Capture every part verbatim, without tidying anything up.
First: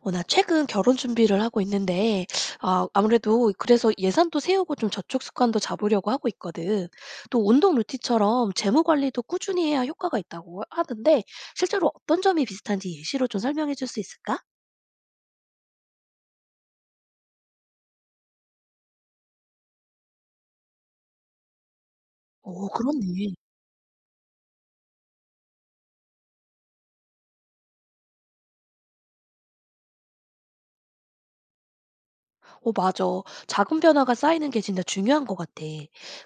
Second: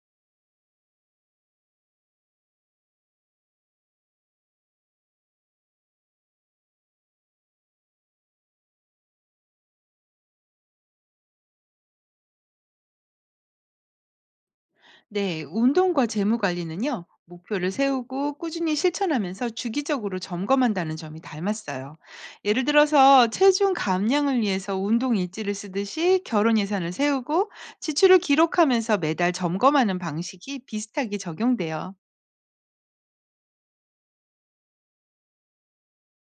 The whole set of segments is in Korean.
어, 나 최근 결혼 준비를 하고 있는데, 아, 아무래도 그래서 예산도 세우고 좀 저축 습관도 잡으려고 하고 있거든. 또 운동 루틴처럼 재무 관리도 꾸준히 해야 효과가 있다고 하는데, 실제로 어떤 점이 비슷한지 예시로 좀 설명해 줄 수 있을까? 네, 운동과 재무 관리는요, 목표를 세우고 꾸준히 실천하면서 주기적으로 점검한다는 점이 닮았어요. 예를 오, 들어서 그렇네. 체중 감량을 위해서 운동 일지를 쓰듯이 결혼 예산을 세우고 지출을 기록하면서 매달 점검하는 방식이 비슷하게 적용돼요. 오 맞아. 작은 변화가 쌓이는 게 진짜 중요한 것 같아.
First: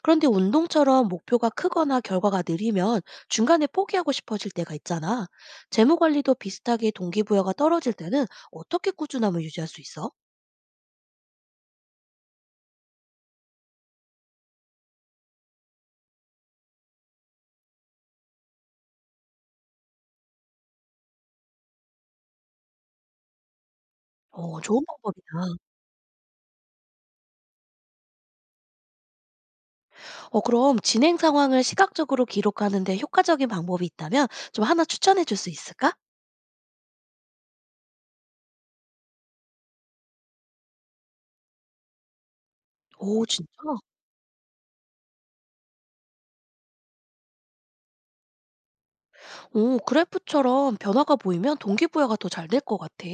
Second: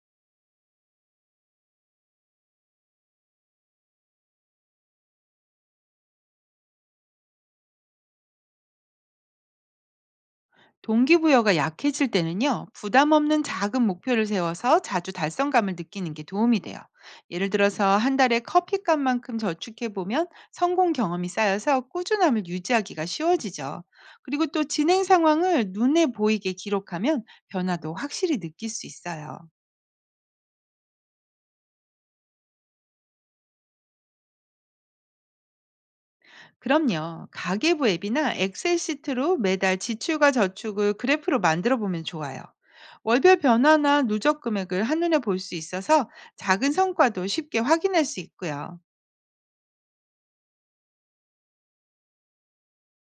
그런데 운동처럼 목표가 크거나 결과가 느리면 중간에 포기하고 싶어질 때가 있잖아. 재무 관리도 비슷하게 동기부여가 떨어질 때는 어떻게 꾸준함을 유지할 수 있어? 동기부여가 약해질 때는요, 부담 없는 작은 목표를 세워서 자주 달성감을 느끼는 게 도움이 돼요. 예를 들어서 한 달에 커피값만큼 저축해보면 성공 경험이 쌓여서 꾸준함을 유지하기가 쉬워지죠. 그리고 어 또 좋은 진행 방법이다. 상황을 눈에 보이게 기록하면 변화도 확실히 느낄 수 있어요. 어 그럼 진행 상황을 시각적으로 기록하는 데 효과적인 방법이 있다면 좀 하나 추천해 줄 수 있을까? 그럼요. 가계부 앱이나 엑셀 시트로 매달 지출과 저축을 그래프로 만들어 보면 좋아요. 오 월별 진짜? 변화나 누적 금액을 한눈에 볼 수 있어서 작은 성과도 쉽게 확인할 수 있고요. 오 그래프처럼 변화가 보이면 동기부여가 더 잘 될 것 같아.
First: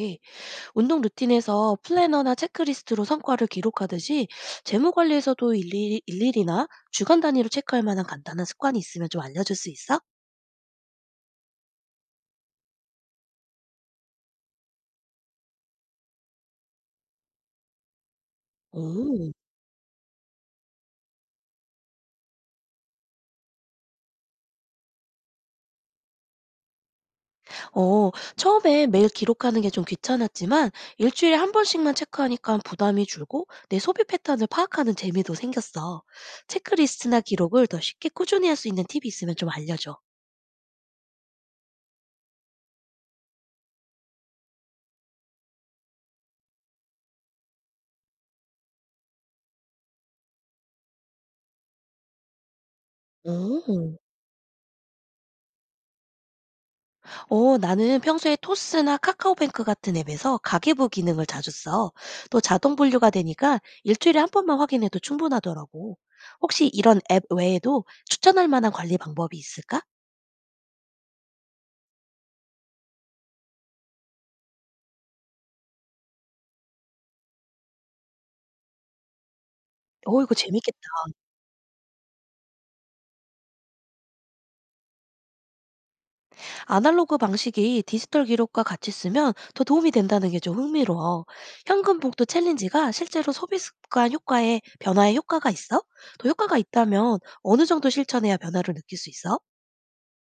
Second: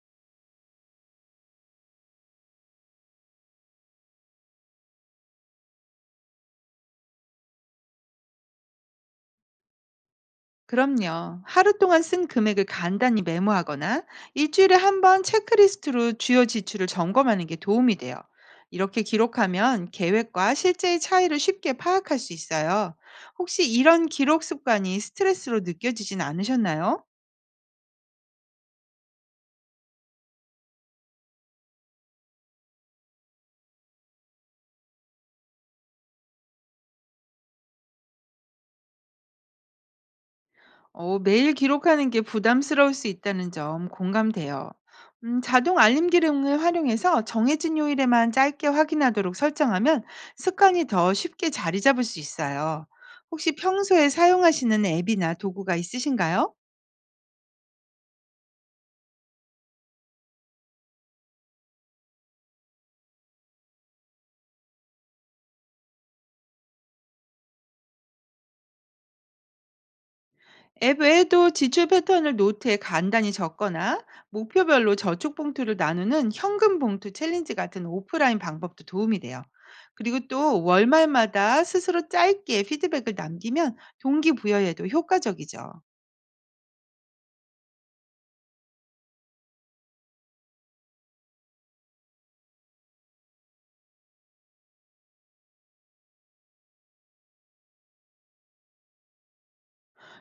운동 루틴에서 플래너나 체크리스트로 성과를 기록하듯이 재무 관리에서도 일일 일일이나 주간 단위로 체크할 만한 간단한 습관이 있으면 좀 알려 줄 수 있어? 그럼요. 하루 동안 쓴 금액을 간단히 메모하거나 일주일에 한번 체크리스트로 주요 지출을 점검하는 게 도움이 돼요. 이렇게 오. 기록하면 계획과 실제의 차이를 쉽게 파악할 수 있어요. 혹시 이런 기록 습관이 스트레스로 느껴지진 않으셨나요? 어, 처음에 매일 기록하는 게 좀 귀찮았지만 일주일에 한 번씩만 체크하니까 부담이 줄고 내 소비 패턴을 파악하는 재미도 생겼어. 체크리스트나 기록을 더 쉽게 꾸준히 할 수 있는 팁이 있으면 좀 알려줘. 어, 매일 기록하는 게 부담스러울 수 있다는 점 공감돼요. 음, 자동 알림 기능을 활용해서 정해진 요일에만 짧게 확인하도록 설정하면 습관이 더 쉽게 자리 잡을 수 있어요. 혹시 오. 평소에 사용하시는 앱이나 도구가 있으신가요? 어, 나는 평소에 토스나 카카오뱅크 같은 앱에서 가계부 기능을 자주 써. 또 자동 분류가 되니까 일주일에 한 번만 확인해도 충분하더라고. 혹시 이런 앱 외에도 추천할 만한 관리 방법이 있을까? 앱 외에도 지출 패턴을 노트에 간단히 적거나 목표별로 저축 봉투를 나누는 현금 봉투 챌린지 같은 오프라인 방법도 도움이 돼요. 그리고 어, 이거 또 재밌겠다. 월말마다 스스로 짧게 피드백을 남기면 동기부여에도 효과적이죠. 아날로그 방식이 디지털 기록과 같이 쓰면 더 도움이 된다는 게 좀 흥미로워. 현금 복도 챌린지가 실제로 소비 습관 효과에 변화에 효과가 있어? 또 효과가 있다면 어느 정도 실천해야 변화를 느낄 수 있어?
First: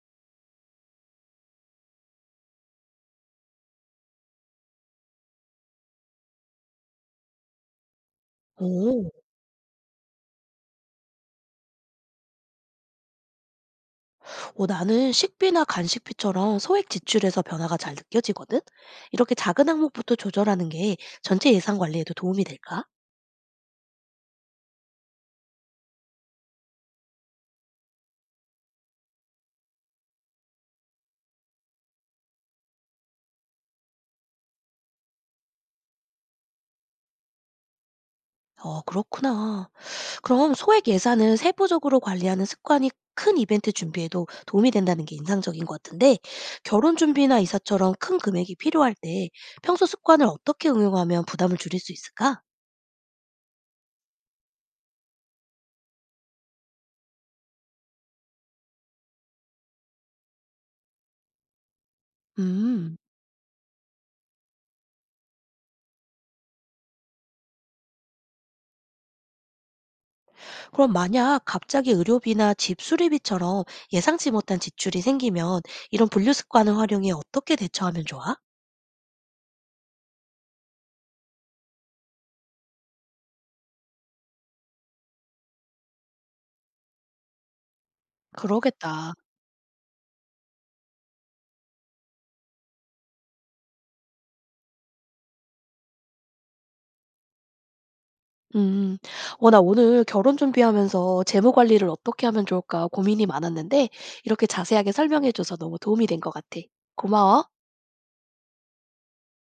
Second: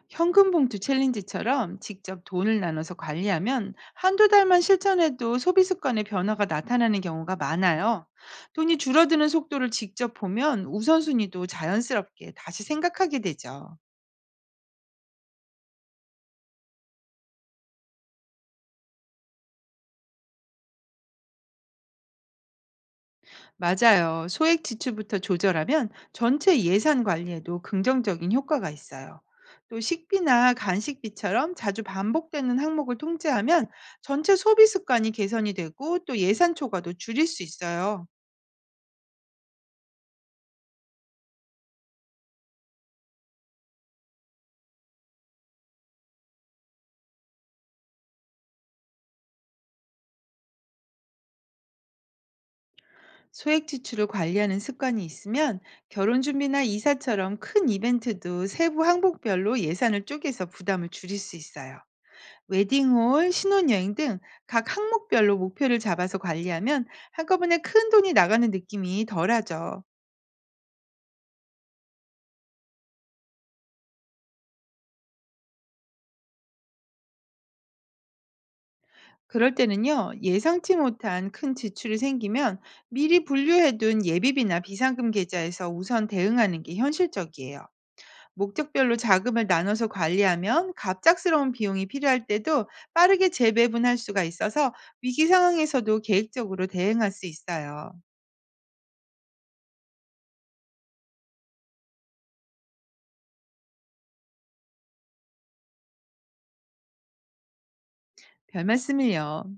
현금 봉투 챌린지처럼 직접 돈을 나눠서 관리하면 한두 달만 실천해도 소비 습관의 변화가 나타나는 경우가 많아요. 돈이 오, 줄어드는 속도를 직접 보면 우선순위도 자연스럽게 다시 생각하게 되죠. 어, 나는 식비나 간식비처럼 소액 지출에서 변화가 잘 느껴지거든? 이렇게 작은 항목부터 조절하는 게 전체 예산 관리에도 도움이 될까? 맞아요. 소액 지출부터 조절하면 전체 예산 관리에도 긍정적인 효과가 있어요. 또 식비나 간식비처럼 자주 반복되는 항목을 통제하면 전체 소비 습관이 개선이 되고 또 예산 초과도 줄일 수 있어요. 어, 그렇구나. 그럼 소액 예산을 세부적으로 관리하는 습관이 큰 이벤트 준비에도 도움이 된다는 게 인상적인 것 같은데, 결혼 준비나 이사처럼 큰 금액이 필요할 때 평소 습관을 어떻게 응용하면 부담을 줄일 수 있을까? 소액 지출을 관리하는 습관이 있으면 결혼 준비나 이사처럼 큰 이벤트도 세부 항목별로 예산을 쪼개서 부담을 줄일 수 있어요. 음, 웨딩홀, 신혼여행 등 각 항목별로 목표를 잡아서 관리하면 한꺼번에 큰 돈이 나가는 느낌이 덜하죠. 그럼 만약 갑자기 의료비나 집 수리비처럼 예상치 못한 지출이 생기면 이런 분류 습관을 활용해 어떻게 대처하면 좋아? 그럴 때는요, 예상치 못한 큰 지출이 생기면 미리 분류해둔 예비비나 비상금 계좌에서 우선 대응하는 게 현실적이에요. 목적별로 그러겠다. 자금을 나눠서 관리하면 갑작스러운 비용이 필요할 때도 빠르게 재배분할 수가 있어서 위기 상황에서도 계획적으로 대응할 수 있어요. 음. 어 나 오늘 결혼 준비하면서 재무 관리를 어떻게 하면 좋을까 고민이 많았는데 이렇게 자세하게 설명해 줘서 너무 도움이 된 것 같아. 고마워. 별 말씀을요.